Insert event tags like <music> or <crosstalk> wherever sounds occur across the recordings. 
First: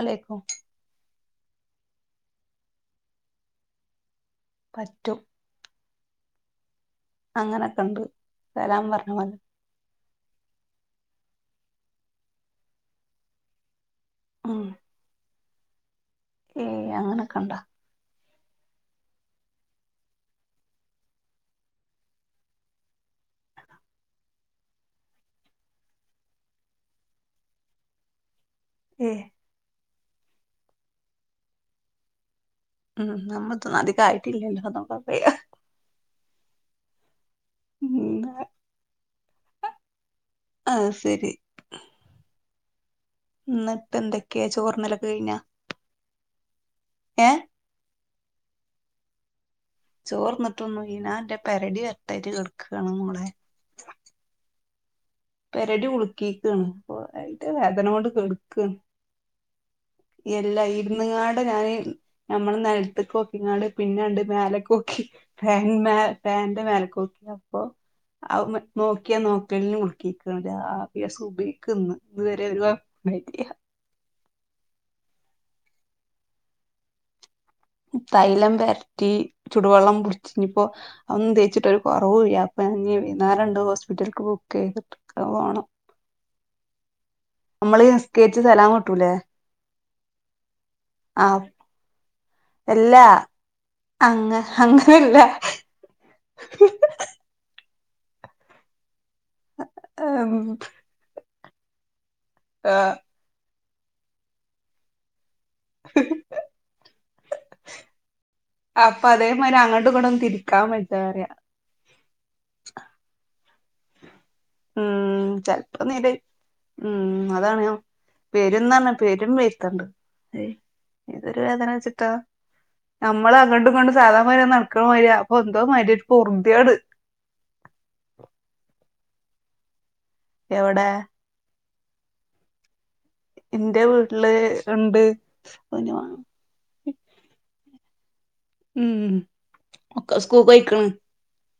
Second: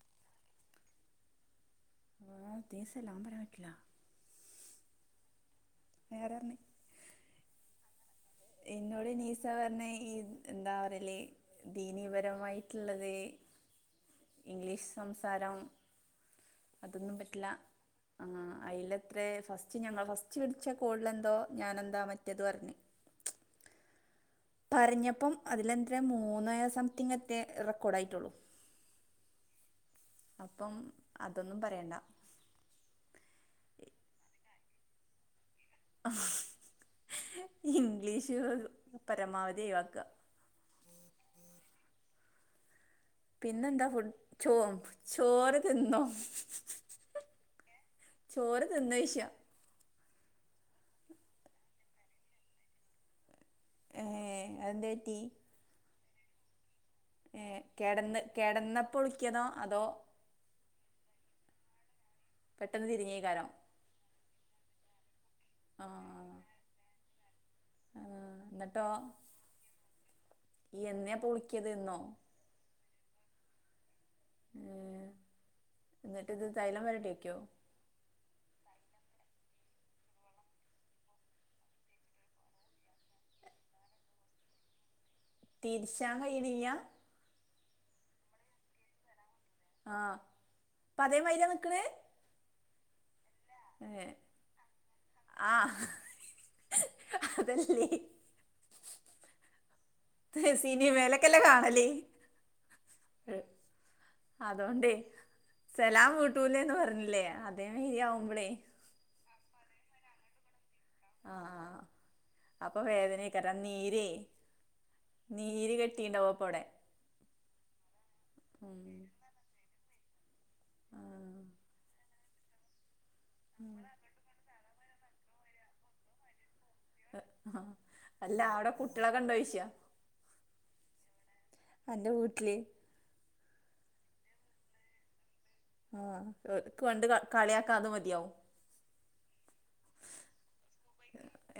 അലേക്കും ആ ഇതിൽ സലാം പറയാൻ പറ്റില്ല പറ്റും നേരറിഞ്ഞി അങ്ങനെക്കണ്ട് എന്നോട് നീസ പറഞ്ഞ ഈ എന്താ പറയല് ദീനീപരമായിട്ടുള്ളത്. ഉം ഇംഗ്ലീഷ് സംസ് സാരം ഏയ് അതൊന്നും പറ്റില്ല അങ്ങനൊക്കെണ്ടാ ആഹ് അയിലത്രേ ഫസ്റ്റ് ഞങ്ങള് ഫസ്റ്റ് വിളിച്ച കോൾലെന്തോ ഞാനെന്താ മറ്റത് പറഞ് പറഞ്ഞപ്പം അതിലെത്ര മൂന്നേ സംതിങ് റ്റേ റെക്കോർഡെയിട്ടുള്ളു ഏഹ് അപ്പം അതൊന്നും പറയണ്ട ഉം നമ്മതോന്നും അദികായിട്ട്ല്ലല്ലേ <unintelligible> ഉം ഇംഗ്ലീഷ് പരമാവധി ഒഴിവാക്ക ആഹ് ശരി പിന്നെന്താ എന്നിട്ട് ഫുഡ് എന്തൊക്കെയാ ചോ ചോറ്ന്നലൊക്കെ കഴിഞ്ഞാ ചോറ് തിന്നോ? ഏഹ് ചോറ് തിന്ന വിഷയം ചോറ്ന്നിട്ടൊന്നുല്ല ഞാന്റെ പെരടി വെരതയിട്ട് കെടകാണ് മോളെ ഏഹ് അത് എന്തെ പറ്റി പെരടി കുളക്കിക്കാണ ഏഹ് വേദന കൊണ്ട് കെടന്ന് കേടുക്ക കെടന്നപ്പോ ഒളിക്കിയതോ അതോ എല്ലാ ഇരുന്നങ്ങാടെ ഞാന് ഞമ്മള് പെട്ടെന്ന് തിരിഞ്ഞേക്കാരം നൽത്ത്ക്കക്കിങ്ങ പിന്നെണ്ട് മലെക്കോക്കിാൻ <unintelligible> ആഹ് പാന്റ് മേലക്കോക്കി അപ്പോ ആഹ് എന്നിട്ടോ നോക്കിയാ നോക്കല ഈ ആഭ്യാസം എന്നയാപ്പൊ വിളിക്കിയത് ഉപയോഗിക്കുന്നു ഇന്നോ ഇത് വരെ <unintelligible> ഉ എന്നിട്ട് ഇത് തൈലം വരട്ടി വക്കോ തൈലം പെരറ്റി ചുടുവെള്ളം പൊടിച്ചഞ്ഞ ഇപ്പോ അന്ന് തേച്ചിട്ട് ഒരു കുറവ്യ അപ്പ <unintelligible> രണ്ട് ഹോസ്പിറ്റലക്ക് ബുക്ക് ചെയ്തിട്ട് നിരിസാഹ ഇഡിയ നമ്മള് നിസ്കേരിച്ച സ്ഥലം കിട്ടൂലേ ആഹ് അപ്പൊ അതേ മതിരി നിൽക്കണേ എല്ലാ അങ്ങ അങ്ങനെല്ല അതല്ല ഉം, സിനി വേലക്കല്ല കാണല്ലേ? ആ അതൊണ്ടേ സലാം വൂട്ടൂലേന്ന് പറഞ്ഞില്ലേ അതേ രിയാവുമ്പോളേ അപ്പൊ അതേമാതിരി അങ്ങട്ട ഇങ്ങട്ട് ഒന്ന് തിരിക്കാൻ പ ആ അപ്പൊ വേദനക്കട്ട നീര് ഉം ചല്പ്പം നീല കെട്ടീണ്ടാവും അപ്പ അവിടെ ഉം അതാണയോ വരും ആഹ് പേരും വരുത്തണ്ട് ഏതൊരു വേദന വെച്ചിട്ടാ നമ്മള് അങ്ങണ്ടും കൊണ്ട് സാധാണമാ നടക്കണ വതിരി അപ്പൊ എന്തോ മതി ഒരു കുറിന്തിയോട് അല്ല അവിടെ കുട്ടികളെ കണ്ടോഴിച്ചിയ എവിടെ എന്റെ വീട്ടില് എന്റെ വീട്ടില് ഉണ്ട് ഓന് വാ- ആഹ കണ്ട് കളിയക്കാത മതിയാവും ഉം ഒക്ക സ്കൂൾ കഴിക്കണ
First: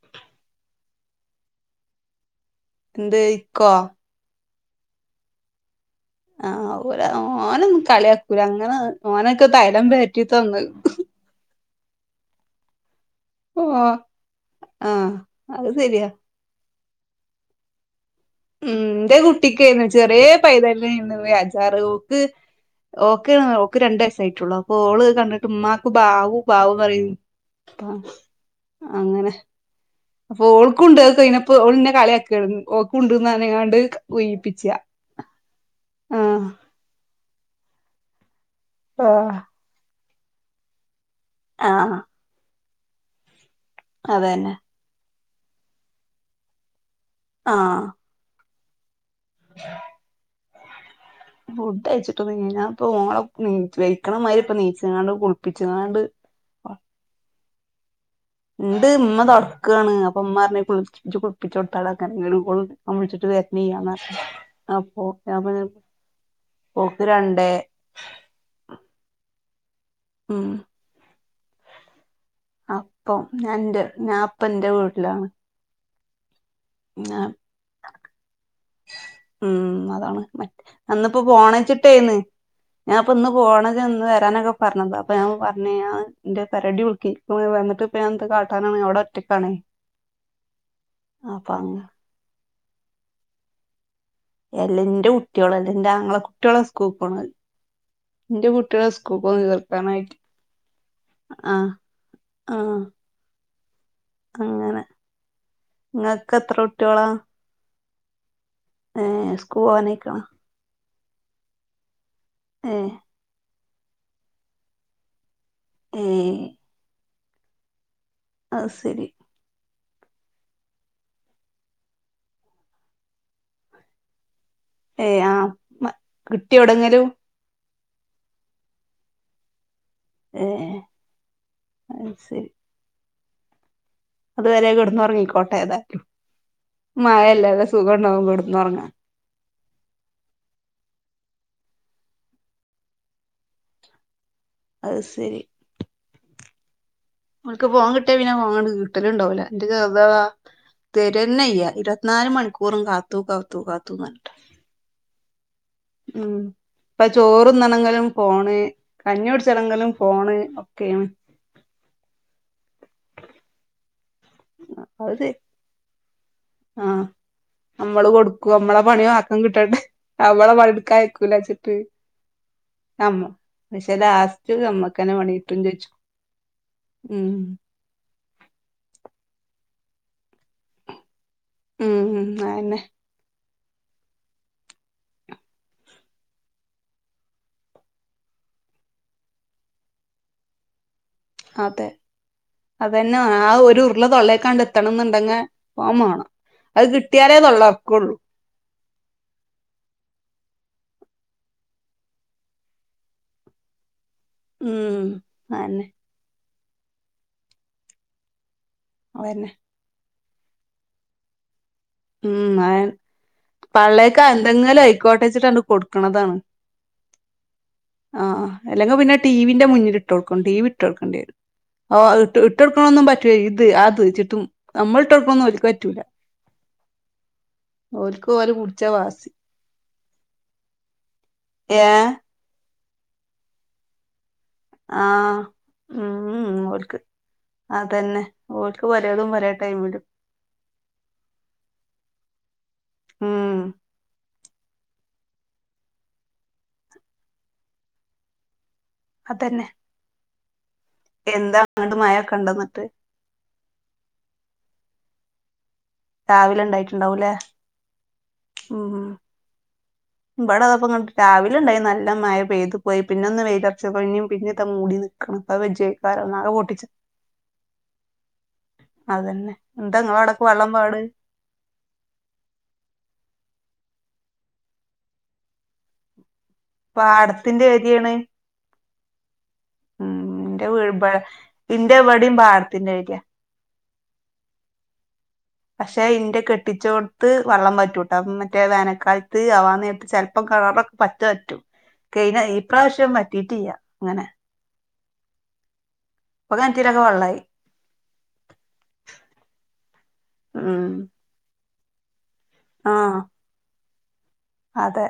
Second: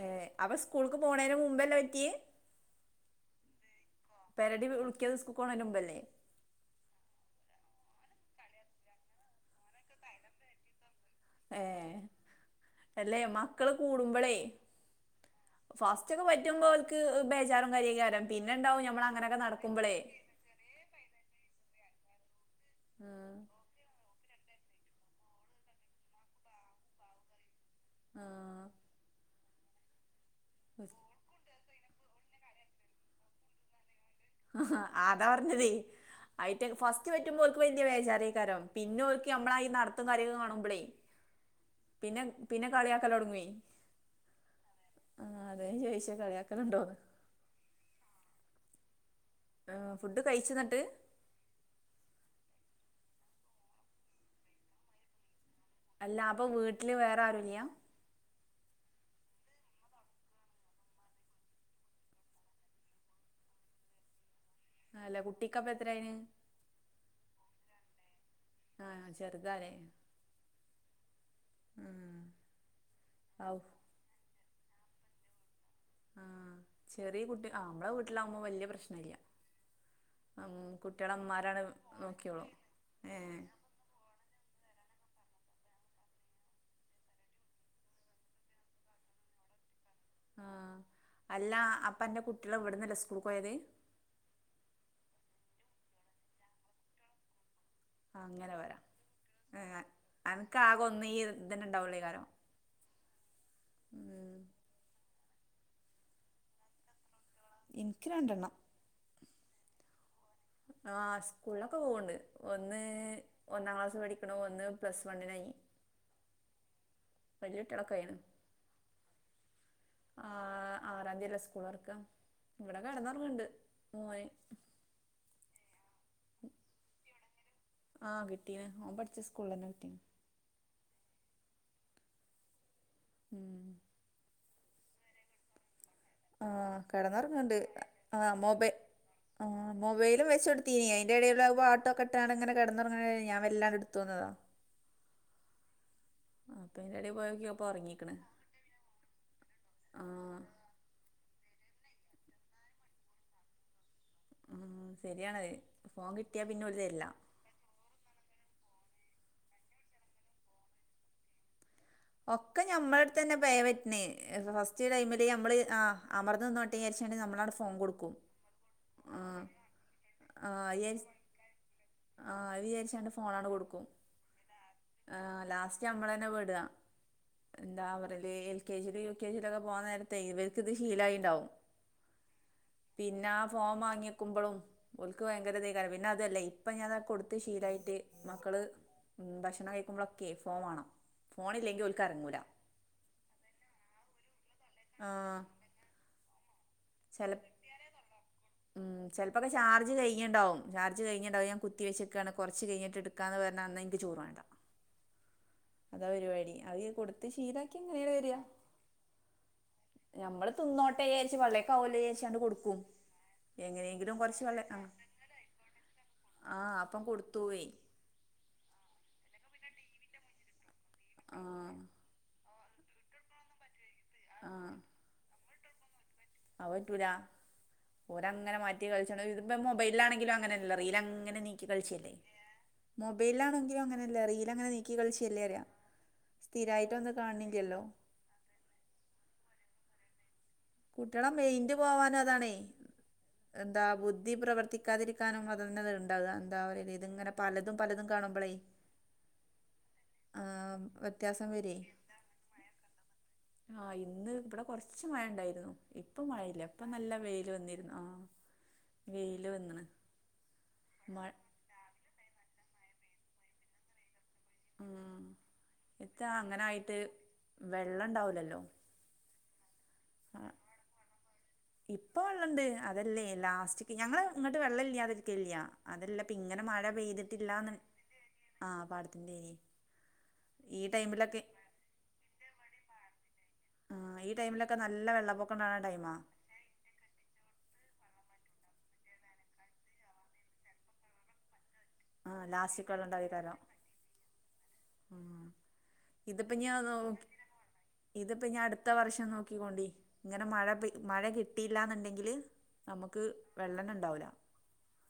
ഏ അവ സ്കൂൾക്ക് പോണേന് മുമ്പല്ലാം പറ്റി എന്ത് ഇക്കോ പരടി ഉളക്കിയത് സ്ക്കോണ വരുമ്പല്ലേ ആഹ് ഓ ഓനൊ കളിയാക്കൂല അങ്ങനെ ഓനൊക്കെ തൈലം പൊതി തന്ന് ഏ അല്ലെ ഓ മക്കള് കൂടുമ്പോളേ ആ അത് ശരിയാ ഫസ്റ്റ് ഒക്കെ പറ്റുമ്പോ ക്ക് ബേജറും കാര്യകാരം ഉം എന്റെ കുട്ടിക്കായിരുന്നു ചെറിയ പൈതല്ല പോ അജാറ് ഓക്ക് ആഹ് ഓക്ക രണ്ട വയസായിട്ടുള്ളു അപ്പൊ ഓള് കണ്ടിട്ട് ഉമ്മാക്ക് ബാവു ബാവന്ന് പറ ആഹ് അങ്ങനെ അപ്പൊ ആഹ് ഓൾക്കുംണ്ട് കേക്ക ഇനിപ്പോ ഓളെ കളയാക്കി ഓ കൊണ്ടന്നാനെങ്ങാണ്ട് ആ അതാ പറഞ്ഞതേ ആഹ് ആയിട്ട് ഫസ്റ്റ് പറ്റുമ്പോൾക്ക് വന്യ വേജറിയ കാരോ പിന്നോക്കി ആഹ് നമ്മള നടത്തും കാര്യങ്ങളും വന്നപ്പളേ ആഹ പിന്നെ പിന്നെ കളിയാക്കൽ തുടങ്ങേ അതെന്നെ ആഹ അത ചോദിച്ച കളിയാക്കലുണ്ടോന്ന് ആഹ ആ ഫുഡ് കഴിച്ചുന്നിട്ട് ഫുഡ് അയച്ചിട്ട്ഞാൻ ഇപ്പ ഓളെ വഴിക്കണമാതിരി ഇപ്പ നീച്ചാണ്ട് കുളിപ്പിച്ചതാണ്ട് പ്പോ വീട്ട്ല് വേറെ ആരുല്ല്യാ? ഇണ്ട് ഉമ്മ തൊടക്ക്യാണ് അപ്പൊ ഉമ്മപറഞ്ഞ് കുളിപ്പിച്ച് ഇജ്ജ്‌ കുളിപ്പിച്ച് കൊട് താള <unintelligible> അവൻ വിളിച്ചിട്ട് വെര്നീയാന്നർഞ് അപ്പൊ അല്ല ഞാൻ പറഞ് കുട്ടിക്കപ്പ എത്രയായിന് പോക്ക് രണ്ടേ ആഹ് ചെറ്താലേ. ഉം ആഹ് അപ്പം ഞാന്റെ ഞാ ഇപ്പെൻ്റെ വീട്ട്ലാണ്.. ആഹ് ചെറിയ കുട്ടി ആഹ് ഞമ്മളെ വീട്ട്ലാവ്മ്പോ വല്ല്യപ്രശ്നല്ല്യാ. ഉം അതാണ് മറ്റ അന്നിപ്പോ പോണ അമ്മമാരാണ് ചിട്ടേന്ന് നോക്കിയോളൂ ഞാൻ ഇപ്പം ഏ ഇന്ന് പോണേ ഇന്ന് വരാനൊക്കെ പറഞ്ഞതാ അപ്പം ഞാൻ പറഞ്ഞി ഞാ ഇൻ്റെ പെരടി ഉൾക്കി വന്നിട്ട് ഇപ്പൊ ഞാൻ എന്ത് കാട്ടാനാണ് അവടെ റ്റ ക്കണേ ആഹ് അല്ല അങ്ങ് അപ്പ അന്റെ കുട്ടിള് ഇവിട്ന്നല്ല സ്കൂൾക്ക്‌ ഓയത്. എല്ല ഇന്റെ കുട്ട്യളോ ഇൻ്റെ ആങ്ങളാ കുട്ടിയോളാ സ്കൂക്ക് പോണാ ഇന്റെ അങ്ങനെ വരാം കുട്ട്യൾ സ്‌കൂക്ക് <unintelligible> നിർത്താനായി അനക്ക് ആകെ ഒന്ന് ഈ ഇതന്നെ ആഹ് ഉണ്ടാവുള്ളേക്കാരം ആഹ്. ഉം അങ്ങനെ ഇങ്ങക്ക് എത്ര കുട്ടിയോളാ? എനിക്ക് രണ്ടണ്ണം. ഏ സ്കൂൾ പോവാനായിക്കണോ? ആഹ് സ്കൂള്ലെക്കെ പോവ്ണ്ട് ഏ ഒന്ന്. ഒന്നാം ക്ലാസ് പഠിക്ക്ണ ഒന്ന് പ്ലസ് വണ്ണ്നായി. ഏഹ് വെല്യകുട്ട്യോളൊക്കയ്യണ്. അഹ് സരി ആഹ് ആറാന്തി അല്ലെ സ്കൂളൊർക്കാ? ഇവ്ടെ കടന്നൊറങ്ങ്ണ്ട് മോന് യെ ആഹ് മ കിട്ട്യോ എവിടെങ്കിലും? ആഹ് കിട്ടിന് ഓൻ പഠിച്ചാ സ്കൂൾ തന്നെ കിട്ടിൻ. യെ അയ് സെരി. ഉം അത് വരെ കെട്ന്ന് ഒറങ്ങികോട്ടേ ഏതായാലും ആ മഴയല്ലേ കിടന്നുറങ്ങണ്ട് നല്ല സുഖണ്ടാവും കെട്ന്ന് ഒർങ്ങാൻ. ആഹ് മൊബൈലും വെച്ച കൊടുത്തീനി അതിന്റെ എടേല് അഹ് പാട്ടൊക്കേ ഇട്ടാണ്ട് ഇങ്ങനെ കെടന്ന് ഒറങ്ങടേൽ ഞാ വെല്ലാണ്ട് ഇട്ത് പോന്നത. അഹ് സെരി അപ്പയ്ന്റെടെ പോയ ഓള്ക്ക് ഫോൺ കിട്ടിയ പിന്നെ ഫോൺ കിട്ടല്ണ്ടാവുല ഇൻ്റെ ആ <unintelligible> തെരന്നെല്ല്യ ഇരുപത്തിനാല് മണിക്കൂറും കാത്തു, കാത്തു, കാത്തു ന്ന ഉം സെരിയാണഹ്. ഉം ഇപ്പം ചോറ് ന്നണങ്കിലും ഫോണ് കഞ്ഞികൂടിച്ചണങ്കിലും ഫോണ് ഒക്ക്യേണ്. ഒക്കെ ഞമ്മളെട്ത്തനെ പെയ പറ്റ്ണ് ഫസ്റ്റ് ടൈമില് അത് ഞമ്മള് ആഹ് അമർന്ന് ന്നി- തെ ആഹ് ര്ച്ചാണ്ട് നമ്മളാണ്ട് നമ്മള് കൊടുക്കോ നമ്മളെ പണി ആർക്കും കിട്ടണ്ടെ ആ നമ്മളെ പണി അത് ഇട്ക്കാ വിചാരിച്ച് യ്ക്കൂല ച്ചിട്ട് ആ അത് വിചാരിച്ചാണ്ട് നമ്മ പക്ഷെ ലാസ്റ്റ് നമ്മ ആഹ് ലാസ്റ്റ് ഞമ്മള് തന്നെ പെടാ ഉം എന്താ പറ എൽ കെ ജി ലും യു കെ ജി ലൊക്കെ പോണ നേരത്തെ ഇവർക്ക് ഇത് ശീലായിണ്ടാവും. ഉം ഉം അയനെ. പിന്നെ ആ ഫോം വാങ്ങിക്ക്മ്പളും ഓൽക്ക് ഭയങ്കര ഇതേക്കാരം പിന്നെ അതല്ലെ ഇപ്പൊ ഞാൻ കൊട്ത്ത് ശീലായിട്ട് മക്കള് ഉം ഭക്ഷ ക്ഷണം കഴിക്കുമ്പോളോക്കെ ഫോൺ വാണം. അതെ അതന്നെ ആ ഒര് ഉരുളാ തൊള്ളേക്കാണ്ട് എത്തണം എന്ന് ഇണ്ടങ്കി ആഹ് ഫേൺ മാണം. അത് ചെല കിട്ടിയാലേ തൊള്ള തൊർക്കള്ളു. ഉം ചെലപ്പൊക്കെ ചാർജ് കയ്ഞ്ണ്ടാവും ചാർജ് കയ്ഞ്ണ്ടാവും ഞാൻകുത്തി വെച്ച്ക്കാണ് കൊറച്ച് കയ്ഞ്ഞട്ട് എട് നിക്കാന്ന് പറഞ്ഞന്ന് എനിക്ക് ചോറ് വേണ്ട ഉം അതന്നെ അതാ പരിപാടി, അത് കൊടുത്ത് ശീലക്കിയാ അങ്ങനന്നെ വരിക അതന്നെ നമ്മള് തിന്നോട്ടെ വിചാരിച്ച് പള്ളേകാവോലേ വിചാരിച്ച് ഉം അ കൊടുക്കും എങ്ങനെയെങ്കിലും പള്ളേക്ക് കുറച്ച് വെള്ള എന്തെങ്കിലും ആഹ് ആയിക്കോട്ടെന്ന് വെച്ചിട്ട് കൊടുക്കണതാണ് ആഹ് അപ്പം കൊടുത്തു പോയി ആഹ് ആഹ് അല്ലെങ്കിൽ പിന്നെ ടി വിന്റെ മുന്നിൽ ഇട്ട് കൊടുക്കും ടി വി ഇട്ടൊടുക്കേണ്ടി വരും ആഹ് ഓഹ് ഇട്ട് ഇട്ടൊടുക്കണൊന്നും പറ്റൂല, ഇത് അത്ച്ചിട്ടും ആഹ് നമ്മളിട്ടെടുക്കണതോന്നും ഓര്ക്ക് പറ്റൂല. അത് പറ്റൂല ഓര് ഓൽക്ക് ഓലെ അങ്ങന പുടിച്ച മാറ്റി കളിച്ചോണ്ട് വാസി ഇപ്പോ മൊബൈലിലാണെങ്കിലും അങ്ങനെ തന്നെയല്ലേ, റീൽ അങ്ങനെ നീക്കി ഏഹ് കളിച്ചല്ലേ മൊബൈലിലാണെങ്കിലും അങ്ങനല്ലേ റീലങ്ങനെ നി ക്ക് ഈ കളി ആഹ് <unintelligible> ഉം സ്ഥിരായിട്ട് ഒന്നും കാണിന്നില്ലല്ലോ ഓല്ക്ക് പലേതും പലേ ടൈമില് കുട്ടികള മൈൻഡ് പോവാനും അതാണേ, ഉം എന്താ ബുദ്ധി പ്രവർത്തി ക്കാതിരിക്കാനും അതന്നെ ഉണ്ടാവുക, എന്താ പറയാ ഇത് ഇങ്ങനെ പലതും പലതും കാണുമ്പളേ അതന്നെ ആഹ് എന്താ അങ്ങട്ട് മയ ഒക്കെ ഉണ്ട എന്നിട്ട് ആഹ് ഇന്ന് ഇവിടെ കൊറച്ച് മഴ ഉണ്ടായിരുന്നു ഇപ്പ രാവിലെ മയയില്ല ഇപ്പൊ നല്ല ഇണ്ടായിട്ടുണ്ടാവൂലേ വെയില് വന്നിരുന്നു ആഹ് ഉം വെയില് വന്നണ് ഇവിടെ വന്നപ്പോ രാവിലെ ഉണ്ടായിന്ന് നല്ല മഴ പെയ്തു പോയി പിന്നെ ഒന്ന് വെയ്ലൊറച്ച <unintelligible> പിന്നെ മൂടി ഉം നിക്കണ് അപ്പൊ <unintelligible> എത്താ ഒന്നാകെ അങ്ങനെ ഓട്ടിച്ച് ആയിട്ട് വെള്ളം ഉണ്ടാവൂലല്ലോ അതന്നെ, എന്നിട്ട് ആ, നിങ്ങളവിടെക്ക വെള്ളം പാട് ഇപ്പൊ വെള്ളോണ്ട്, അതല്ലേ ലാസ്റ്റിക്ക് ഞങ്ങള് ഇങ്ങോട്ട് വെള്ളം ഇല്യാതിരിക്കലില്ല അതല്ല പ്പിങ്ങനെ മഴ പാടത്തിന്റെ പെയ്തിട്ടില്ലന്ന് ഏരിയാണ് ആഹ് പാടത്തിന്റെരി ഉം എന്റെ <unintelligible> ഇന്റെ ഇവിടെയും പാടത്തിന്റെ അരി ആഹ് ഈ ടൈമിലൊക്കെ നല്ല വെള്ളപ്പൊ പക്ഷെ ഇന്റെ കെട്ടിച്ചോ ത്ത് വെള്ളം വറ്റൂട്ടോ മറ്റേ വേനക്കാലത്ത് അവാനേരത്ത് ചെലപ്പം കിണറൊക്കെ പറ്റ വറ്റും ആ കയിഞ്ഞ ഈ ലാസ്റ്റ്ക്ക് വെള്ളം പ്രാവശ്യം ഉണ്ടാവേക്കാരം വറ്റീട്ടില്ല അങ്ങനെ ഉം ഇതിപ്പ ഇപ്പൊ ഇനി കിണറ്റിലൊക്കെ വെള്ളായി ഇതിപ്പ ഇനി അടുത്ത വർഷം നോക്കിക്കോണ്ടി ഇങ്ങനെ മഴ ഉം പെ മഴ കി ട്ടില്ലന്നുണ്ടെങ്കില് ആഹ് നമുക്ക് വെള്ളന്ന ഉണ്ടാവൂല അതെ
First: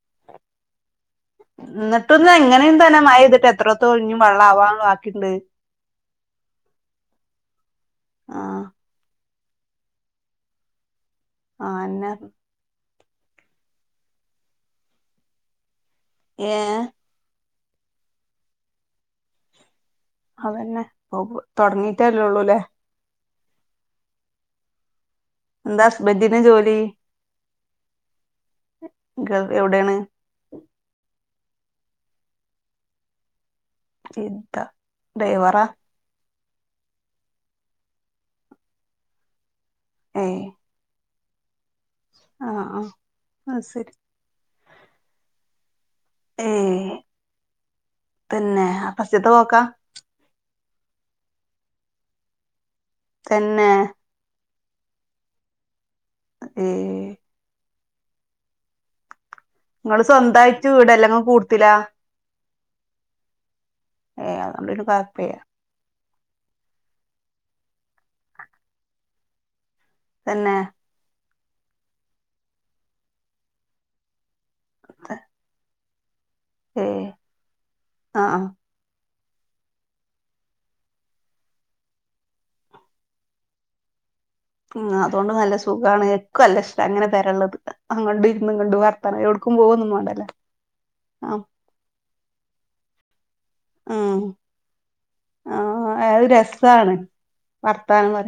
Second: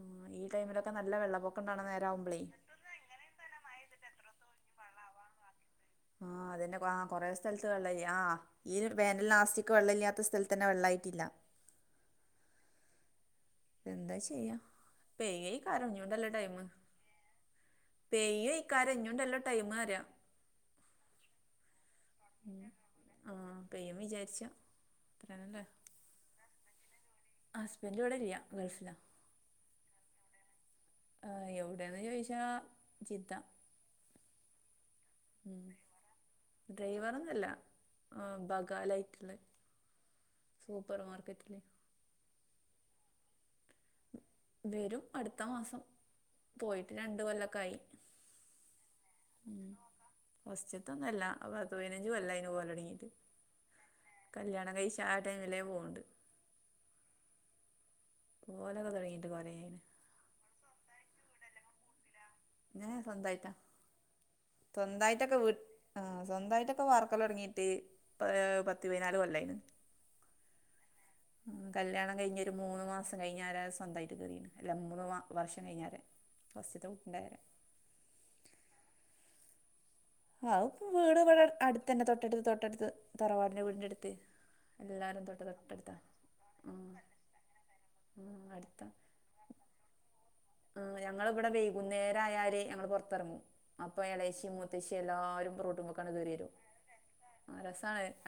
ഉം ഈ ടൈമിലൊക്കെ നല്ല വെള്ളപൊക്കം ഉണ്ടാവണ നേരം ആവുമ്പളേ <unintelligible> മയ പെയ്തിട്ട് എ എത്രത്തോളം ഇനിം വെള്ളം ആവാൻ വാക്കിണ്ട് ആഹ് അതന്നെ ആഹ് കൊറെ സ്ഥലത്ത് വെള്ളല്ല ആഹ് ഈ വേനൽ ലാസ്റ്റ് ക്ക് വെള്ള ഇല്ലാത്ത സ്ഥലത്ത് തന്നെ വെള്ളായിട്ടില്ല ആഹ് ന്ന എന്താ ചെയ്യാ, പെയ്യായി കാരോഞ്ഞോണ്ടല്ല ടൈം ഏഹ് പെയ്യ് ഈ കരഞ്ഞോണ്ടാല്ല ടൈം തരാ അതന്നെ <unintelligible> തൊടങ്ങീട്ടല്ലുള്ളൂ അല്ലേ ആഹ് പെയ്യും വിചാരിച്ചാ <unintelligible> ഹസ്‌ബൻ്റിൻ്റെ ജോലി ഹസ്ബൻഡ് ഇവിടെ ഇല്യാ, ഗൾഫിലാ. <unintelligible> എവിടെയാണ്? ആഹ് എവിടെയാന്ന് ചോയിച്ചാ ജിദ്ധ ജിദ്ധ ഉം ഡ്രൈവർ ഒന്നല്ല ആഹ് ബഗാലായിട്ടുള്ള ഏഹ് സൂപ്പർമാർക്കറ്റ്ല് ആഹ് ആഹ് ആഹ് ശരി വരും അടുത്ത മാസം പോയിട്ട് ഏഹ് രണ്ട് കൊല്ലൊക്കായി പിന്നെ ആ ഫസ്റ്റ്ത്തെ പോക്കാ മ്മ്ഹ് ഫസ്റ്റത്തൊന്നല്ല പത്തുപതിനഞ്ച് കൊല്ലായീന് പോഒലോടങ്ങയിട്ട് തന്നെ കല്യാണം കഴിച്ച ആഹ് ടൈമിലേ പോണ്ട് അതെ പോവലെക്കെ തുടങ്ങിട്ട് കുറെയായി നമ്മള് സ്വന്തയിട്ട് വീടല്ലങ്കും കൂടത്തില സ്വന്തായിട്ടാ ഏഹ് അതോണ്ട് പിന്നെ കൊഴപ്പല്ല സ്വന്തായിട്ടൊക്കെ വീട്ട ആഹ് സ്വന്തമായിട്ടൊക്കെ വാർക്കല്ല തുടങ്ങിട്ട് ഇപ്പ പത്ത് പതിനാല് കൊല്ലായിന് തന്നെ മ്മ്ഹ് കല്യാണം കഴിഞ്ഞൊരു മൂന്ന് മാസം കഴിഞ്ഞ ആരാ സ്വന്തമായിട്ട് കേയറീത് അല്ല മൂന്ന് വർഷം കഴിഞാല് ഏഹ് ആഹ് ആഹ്പ്പ വീട് ഇവിടെ അടുത്തന്നെ തൊട്ടടുത്ത് തൊട്ടടുത്ത് തറവാടിന്റെ വീടിന്റെ അടുത്ത് ഉം എല്ലാരും അതുകൊണ്ട് തൊട്ട് നല്ല തൊട്ടടുത്താ സുഖാണ് ക്കല്ല ഇഷ്ട ഉം അങ്ങനെ പെരള്ളത് അങ്ങട്‌ ഉം ഇന്നങ്ങണ്ടും അടുത്താ വർത്തനം എവിടക്കും പോവന്നും വേണ്ടല്ല ആഹ് ഞങ്ങ ള വിടെ വൈകുന്നേരായാല് ഞങ്ങള് പൊറത്തെറങ്ങും അപ്പൊ ഉം ഇളേശി മൂത്തേശി എല്ലാരും റോട്ടുമ്പകട് കേറി വരും ന്താണ് വർത്താനം പറ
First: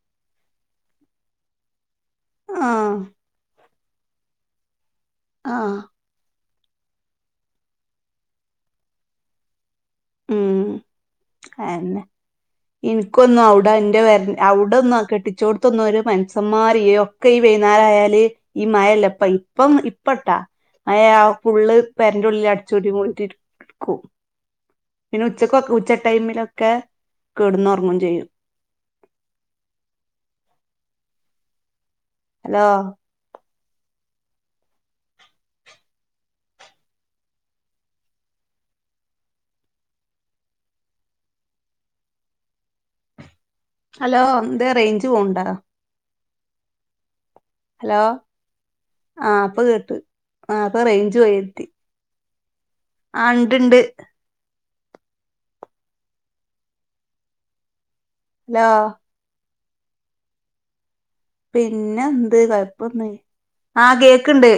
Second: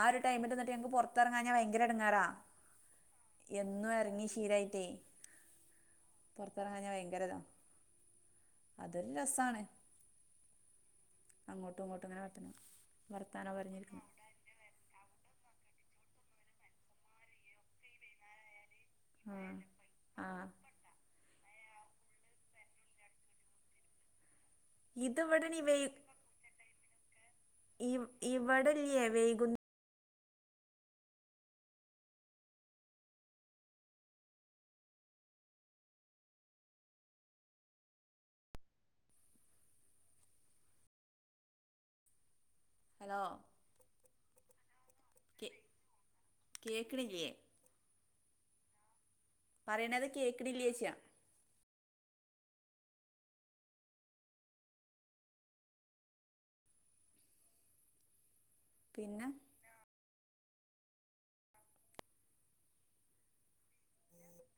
ആഹ് ഒരു ടൈമില്ലെന്നിട്ട് ഞങ്ങക്ക് പുറത്തിറങ്ങാഞ്ഞാ ഭയങ്കര എടങ്ങേറാ ആഹ് എന്നും എറങ്ങി ശീലായിട്ടേ ആഹ് പൊറത്തിറങ്ങാഞ്ഞ ഭയങ്കരതാ അതൊരു രസാണ് ഉം അങ്ങോട്ടും അയന്നെ ഇങ്ങോട്ടും ഇങ്ങനെ വർത്ത വർത്താനോ പറഞ്ഞിരിക്കണം അവിടൊന്ന് കെട്ടിച്ചോടുത്തൊന്ന ഒരു മൻസന്മാരയോ ഒക്കെ ഈ വൈന്നേരായാല് ഈ മഴേള്ളപ്പോ ആഹ് ഇപ്പം ഇപ്പട്ടാ ആഹ് അയ് ആഹ് ഫുള്ള് പേരെന്റെള്ളിൽ അടചൂട്ടിടുക്കും പിന്ന ഇതിവിടെനി ഉച്ചക്കോക്ക ഉച്ച ടൈമിലൊക്കെ കെടന്നൊറങ്ങും ചെയ്യും ഇവിടെല്യേ വൈകു ഹലോ ഹലോ ഹലോ ന്തേ റേഞ്ച് പോവ് ണ്ടോ കേക്കണില്യേ ഹലോ ആഹ് പ്പ കേട്ട് പറയണത് ആപ്പ കേക്കണില്ലേച്ചിയ റേഞ്ച് പോയെത്തി ആ ണ്ട്ണ്ട് ലോ പിന്നെ പിന്നന്ത് കൊഴപ്പന്ന് ആ കേക്ക്ണ്ട്